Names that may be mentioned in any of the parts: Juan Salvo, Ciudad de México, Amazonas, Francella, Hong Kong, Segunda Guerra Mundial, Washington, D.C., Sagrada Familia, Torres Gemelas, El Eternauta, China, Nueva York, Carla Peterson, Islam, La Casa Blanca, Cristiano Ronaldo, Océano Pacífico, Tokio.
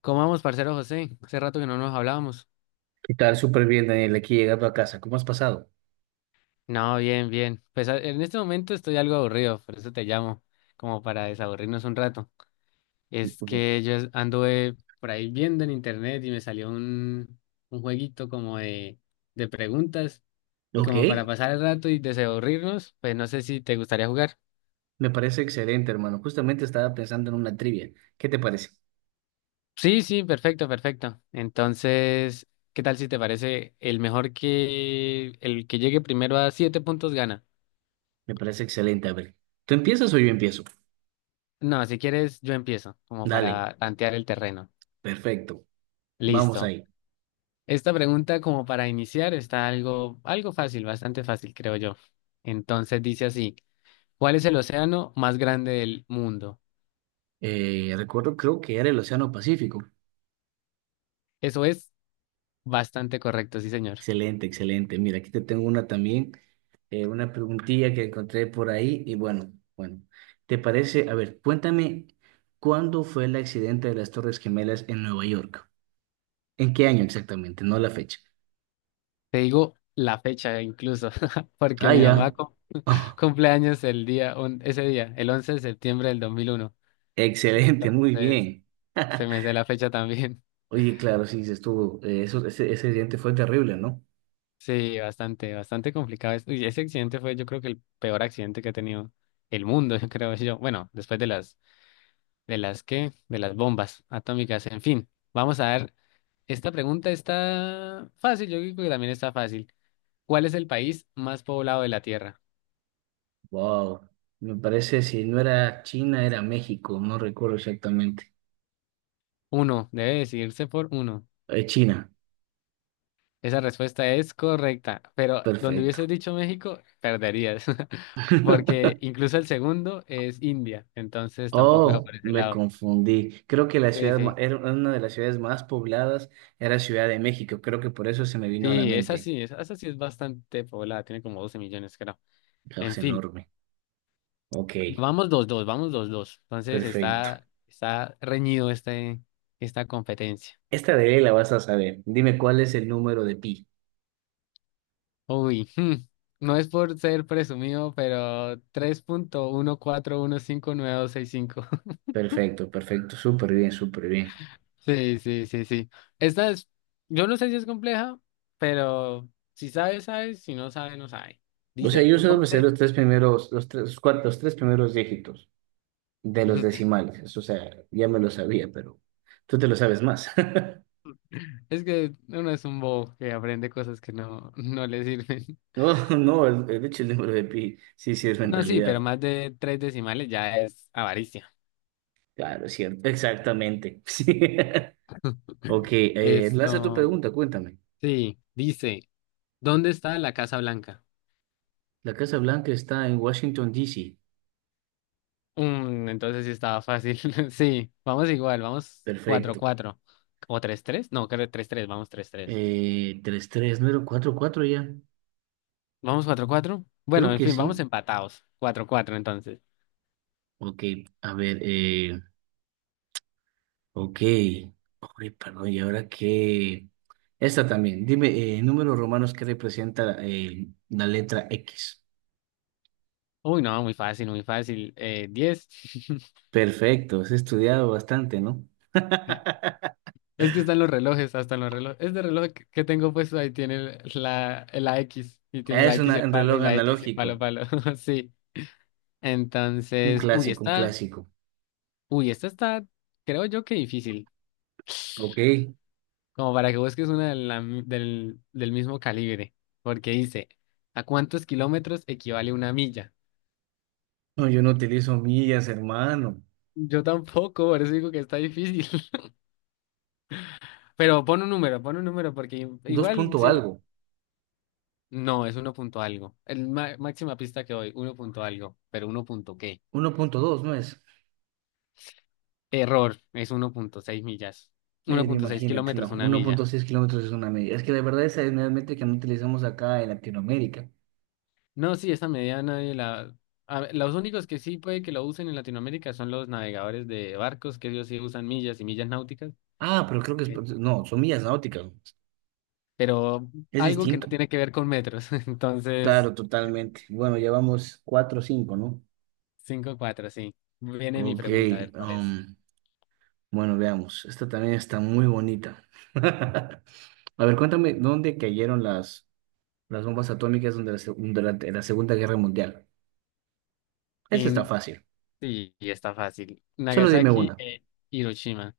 ¿Cómo vamos, parcero José? Hace rato que no nos hablábamos. ¿Qué tal? Súper bien, Daniel, aquí llegando a casa. ¿Cómo has pasado? No, bien, bien. Pues en este momento estoy algo aburrido, por eso te llamo, como para desaburrirnos un rato. Es Ok. que yo anduve por ahí viendo en internet y me salió un jueguito como de preguntas y Ok, como para pasar el rato y desaburrirnos, pues no sé si te gustaría jugar. me parece excelente, hermano. Justamente estaba pensando en una trivia. ¿Qué te parece? Sí, sí, perfecto, perfecto. Entonces, ¿qué tal si te parece el mejor que el que llegue primero a 7 puntos gana? Me parece excelente. A ver, ¿tú empiezas o yo empiezo? No, si quieres, yo empiezo, como Dale, para tantear el terreno. perfecto. Vamos Listo. ahí. Esta pregunta, como para iniciar, está algo, algo fácil, bastante fácil, creo yo. Entonces dice así, ¿cuál es el océano más grande del mundo? Recuerdo, creo que era el Océano Pacífico. Eso es bastante correcto, sí, señor. Excelente, excelente. Mira, aquí te tengo una también, una preguntilla que encontré por ahí. Y bueno, ¿te parece? A ver, cuéntame, ¿cuándo fue el accidente de las Torres Gemelas en Nueva York? ¿En qué año exactamente? No la fecha. Te digo la fecha incluso, porque Ah, mi mamá ya. Cumple años el día, ese día, el 11 de septiembre del 2001. Excelente, muy Entonces, bien. se me sé la fecha también. Oye, claro, sí, dices estuvo. Ese accidente fue terrible, ¿no? Sí, bastante, bastante complicado. Uy, ese accidente fue, yo creo que el peor accidente que ha tenido el mundo, yo creo yo. Bueno, después de las bombas atómicas. En fin, vamos a ver. Esta pregunta está fácil, yo creo que también está fácil. ¿Cuál es el país más poblado de la Tierra? Wow. Me parece, si no era China, era México, no recuerdo exactamente. Uno, debe decidirse por uno. China, Esa respuesta es correcta, pero donde perfecto. hubieses dicho México, perderías, porque incluso el segundo es India, entonces tampoco va Oh, por ese me lado. confundí. Creo que Sí, sí. era una de las ciudades más pobladas era Ciudad de México. Creo que por eso se me vino a la Sí, esa mente. sí, esa, esa sí es bastante poblada, tiene como 12 millones, creo. Ah, En es fin, enorme. Ok, vamos 2-2, vamos 2-2. Entonces perfecto. está reñido esta competencia. Esta de ley la vas a saber. Dime cuál es el número de pi. Uy, hmm, no es por ser presumido, pero 3,114159265. Perfecto, perfecto, súper bien, súper bien. Sí, sí, sí, sí. Esta es, yo no sé si es compleja, pero si sabes, sabes, si no sabes, no sabes. O sea, Dice, yo solo me sé ¿dónde? los tres primeros, los tres primeros dígitos de los decimales. Eso, o sea, ya me lo sabía, pero tú te lo sabes más. Es que uno es un bobo que aprende cosas que no le sirven. No, no, de hecho el número de pi sí sirve en No, sí, pero realidad. más de tres decimales ya es avaricia. Claro, es cierto, exactamente. Sí. Ok, lanza tu Esto, pregunta, cuéntame. sí, dice, ¿dónde está la Casa Blanca? La Casa Blanca está en Washington, D. C. Mm, entonces sí estaba fácil. Sí, vamos igual, vamos cuatro Perfecto. cuatro o 3-3. No, creo 3-3, vamos 3-3, Tres 3, ¿no era un 4-4 ya? vamos 4-4. Bueno, Creo en que fin, vamos sí. empatados. 4-4 entonces. Ok, a ver. Ok. Ay, perdón, ¿y ahora qué? Esta también. Dime, números romanos que representa la letra X. Uy, no, muy fácil, muy fácil. 10. Perfecto, has estudiado bastante, ¿no? Es que están los relojes, hasta en los relojes. Este reloj que tengo puesto ahí tiene la, la X. Y tiene la X y el Un palo, y reloj la X y el palo, analógico. palo. Sí. Un Entonces, clásico, un clásico. uy, esta está, creo yo que difícil, Ok. como para que busques una de del mismo calibre, porque dice, ¿a cuántos kilómetros equivale una milla? No, yo no utilizo millas, hermano. Yo tampoco, por eso digo que está difícil. Pero pon un número, porque Dos igual, punto algo. no, es uno punto algo. El máxima pista que doy, uno punto algo, pero uno punto qué. 1,2, ¿no es? Error, es 1,6 millas. uno Mira, punto seis imagínate, no. kilómetros, una Uno punto milla. seis kilómetros es una milla. Es que la verdad esa es una métrica que no utilizamos acá en Latinoamérica. No, sí, esa medida nadie la... A ver, los únicos que sí puede que lo usen en Latinoamérica son los navegadores de barcos, que ellos sí usan millas y millas náuticas, Ah, pero creo que es... eh, No, son millas náuticas. pero Es algo que no distinto. tiene que ver con metros. Entonces, Claro, totalmente. Bueno, llevamos cuatro o cinco, ¿no? 5-4, sí. Viene mi Ok, pregunta, a ver cuál es. um, bueno, veamos. Esta también está muy bonita. A ver, cuéntame, ¿dónde cayeron las bombas atómicas durante la Segunda Guerra Mundial? Esa está Y, fácil. sí, y está fácil. Solo dime Nagasaki una. e Hiroshima.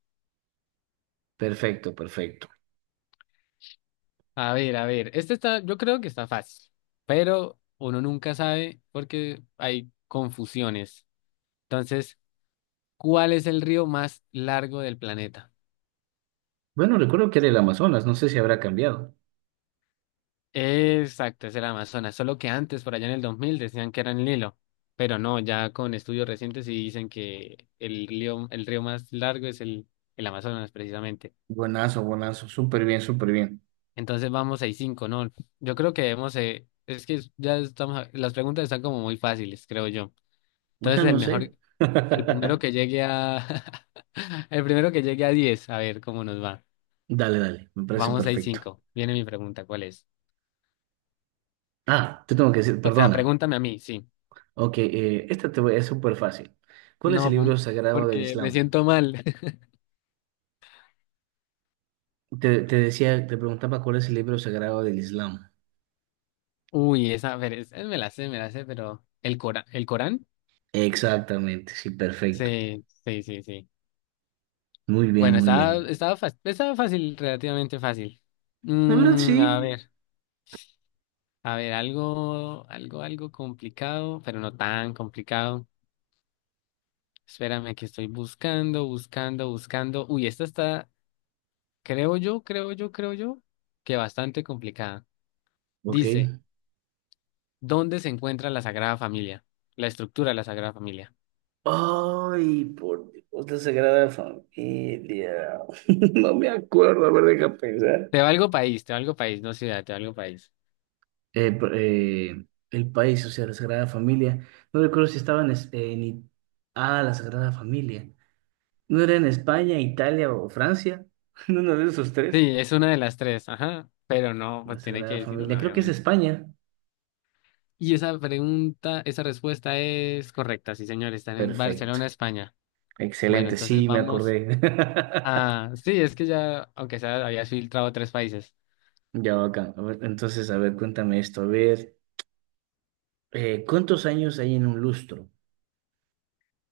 Perfecto, perfecto. A ver, este está, yo creo que está fácil, pero uno nunca sabe porque hay confusiones. Entonces, ¿cuál es el río más largo del planeta? Bueno, recuerdo que era el Amazonas, no sé si habrá cambiado. Exacto, es el Amazonas, solo que antes, por allá en el 2000, decían que era el Nilo, pero no, ya con estudios recientes sí dicen que el río más largo es el Amazonas, precisamente. Buenazo, buenazo, súper bien, súper bien. Entonces vamos 6 cinco, ¿no? Yo creo que debemos, es que ya estamos, las preguntas están como muy fáciles, creo yo. O sea, Entonces el no mejor, sé. el primero que llegue a, el primero que llegue a 10, a ver cómo nos va. Dale, dale, me parece Vamos 6 perfecto. cinco, viene mi pregunta, ¿cuál es? Ah, te tengo que decir, O sea, perdona. pregúntame a mí, sí. Ok, es súper fácil. ¿Cuál es el No, libro pum, sagrado del porque me Islam? siento mal. Te decía, te preguntaba cuál es el libro sagrado del Islam. Uy, esa, a ver, me la sé, pero el Corán, Exactamente, sí, perfecto. sí, sí, sí, sí. Muy bien, Bueno, muy bien. Fácil, estaba fácil, relativamente fácil. La verdad, Mm, sí. A ver, algo, algo, algo complicado, pero no tan complicado. Espérame que estoy buscando, buscando, buscando. Uy, esta está, creo yo, creo yo, creo yo, que bastante complicada. Ok. Dice, ¿dónde se encuentra la Sagrada Familia? La estructura de la Sagrada Familia. Ay, por Dios, la Sagrada Familia. No me acuerdo, a ver, deja pensar. Te valgo país, no ciudad, te valgo país. Eh, pr- eh, el país, o sea, la Sagrada Familia. No recuerdo si estaba en, es- en I- Ah, la Sagrada Familia. ¿No era en España, Italia o Francia? ¿En uno de esos tres? Sí, es una de las tres, ajá, pero no, La pues tiene que Sagrada decir Familia, una, creo que es obviamente. España. Y esa pregunta, esa respuesta es correcta, sí, señor, están en Perfecto. Barcelona, España. Bueno, Excelente, entonces sí, me vamos acordé. a... Sí, es que ya, aunque sea, habías filtrado tres países. Ya, bacán. A ver, entonces, a ver, cuéntame esto. A ver, ¿cuántos años hay en un lustro?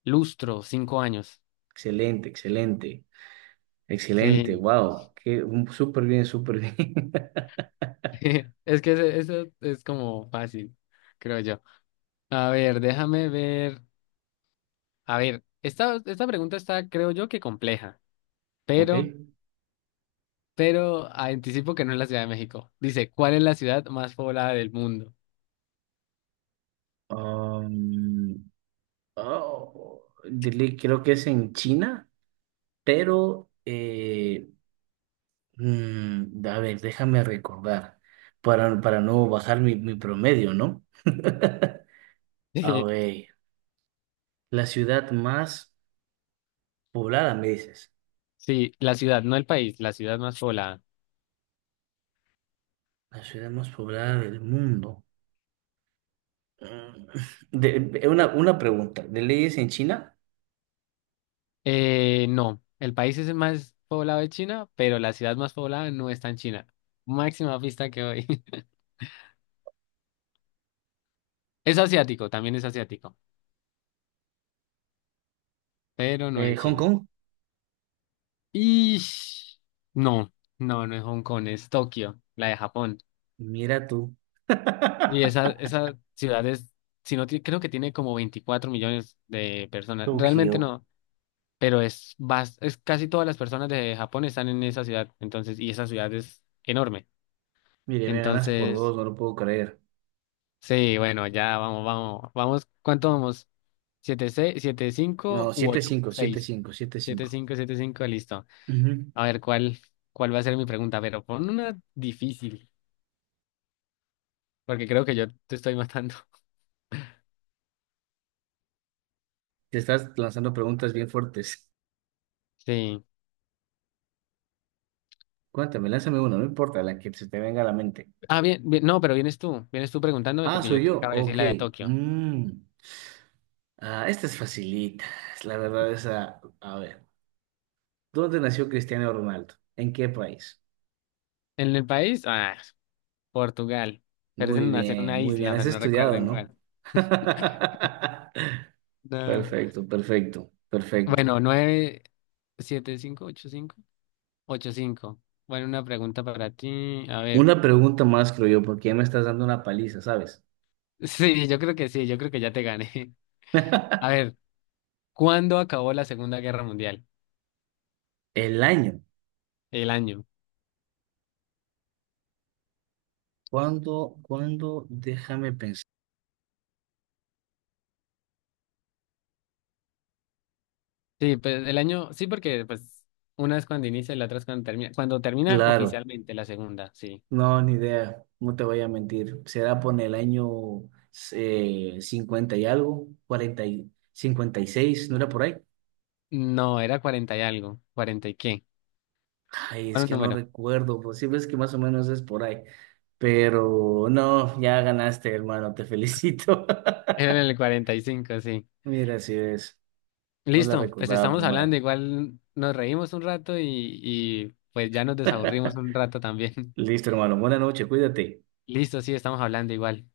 Lustro, 5 años. Excelente, excelente, excelente. Sí, Wow, súper bien, súper bien. es que eso es como fácil, creo yo. A ver, déjame ver. A ver, esta pregunta está, creo yo, que compleja, pero... pero anticipo que no es la Ciudad de México. Dice, ¿cuál es la ciudad más poblada del mundo? Ok. Oh, creo que es en China, pero, a ver, déjame recordar, para no bajar mi promedio, ¿no? A ver, la ciudad más poblada, me dices, Sí, la ciudad, no el país, la ciudad más poblada. la ciudad más poblada del mundo. Mm, una pregunta, ¿de leyes en China? No, el país es el más poblado de China, pero la ciudad más poblada no está en China. Máxima pista que doy. Es asiático, también es asiático, pero no es ¿Hong China. Kong? Y no, no, no es Hong Kong, es Tokio, la de Japón. Mira tú, Y esa ciudad es, si no, ti- creo que tiene como 24 millones de personas. Tokio. Realmente no. Pero es, es casi todas las personas de Japón están en esa ciudad, entonces, y esa ciudad es enorme. Mire, me ganas por dos, Entonces, no lo puedo creer. sí, bueno, ya vamos, vamos, vamos, ¿cuánto vamos? ¿Siete, seis, siete, No, cinco u siete ocho? cinco, siete Seis. cinco, siete Siete, cinco. cinco, siete, cinco, listo. Ujú. A ver, ¿cuál va a ser mi pregunta? Pero pon una difícil, porque creo que yo te estoy matando. Te estás lanzando preguntas bien fuertes. Sí. Cuéntame, lánzame una, no importa la que se te venga a la mente. Ah, bien, bien, no, pero vienes tú preguntándome Ah, porque yo soy te yo. acabo de decir Ok. la de Tokio. Mm. Ah, esta es facilita. Es La verdad es, a ver. ¿Dónde nació Cristiano Ronaldo? ¿En qué país? En el país, ah, Portugal, pero es Muy en bien, una muy bien. isla, Has pero no recuerdo estudiado, en ¿no? cuál. No. Perfecto, perfecto, perfecto. Bueno, 9 7 cinco, 8 cinco, 8 cinco. Bueno, una pregunta para ti. A ver. Una pregunta más, creo yo, porque ya me estás dando una paliza, ¿sabes? Sí, yo creo que sí, yo creo que ya te gané. A ver, ¿cuándo acabó la Segunda Guerra Mundial? El año. El año. ¿Cuándo, cuándo? Déjame pensar. Sí, pues el año, sí, porque pues una es cuando inicia y la otra es cuando termina. Cuando termina Claro. oficialmente la segunda, sí. No, ni idea, no te voy a mentir. Será por el año 50 y algo, 40 y 56. ¿No era por ahí? No, era 40 y algo. ¿Cuarenta y qué? Ay, es ¿Cuál que no número? recuerdo, pues sí ves que más o menos es por ahí. Pero no, ya ganaste, hermano, te felicito. Era en el 45, sí. Mira, así es, no la Listo, pues recordaba estamos por hablando, nada. igual nos reímos un rato y pues ya nos desaburrimos un rato también. Listo, hermano, buena noche, cuídate. Listo, sí, estamos hablando igual.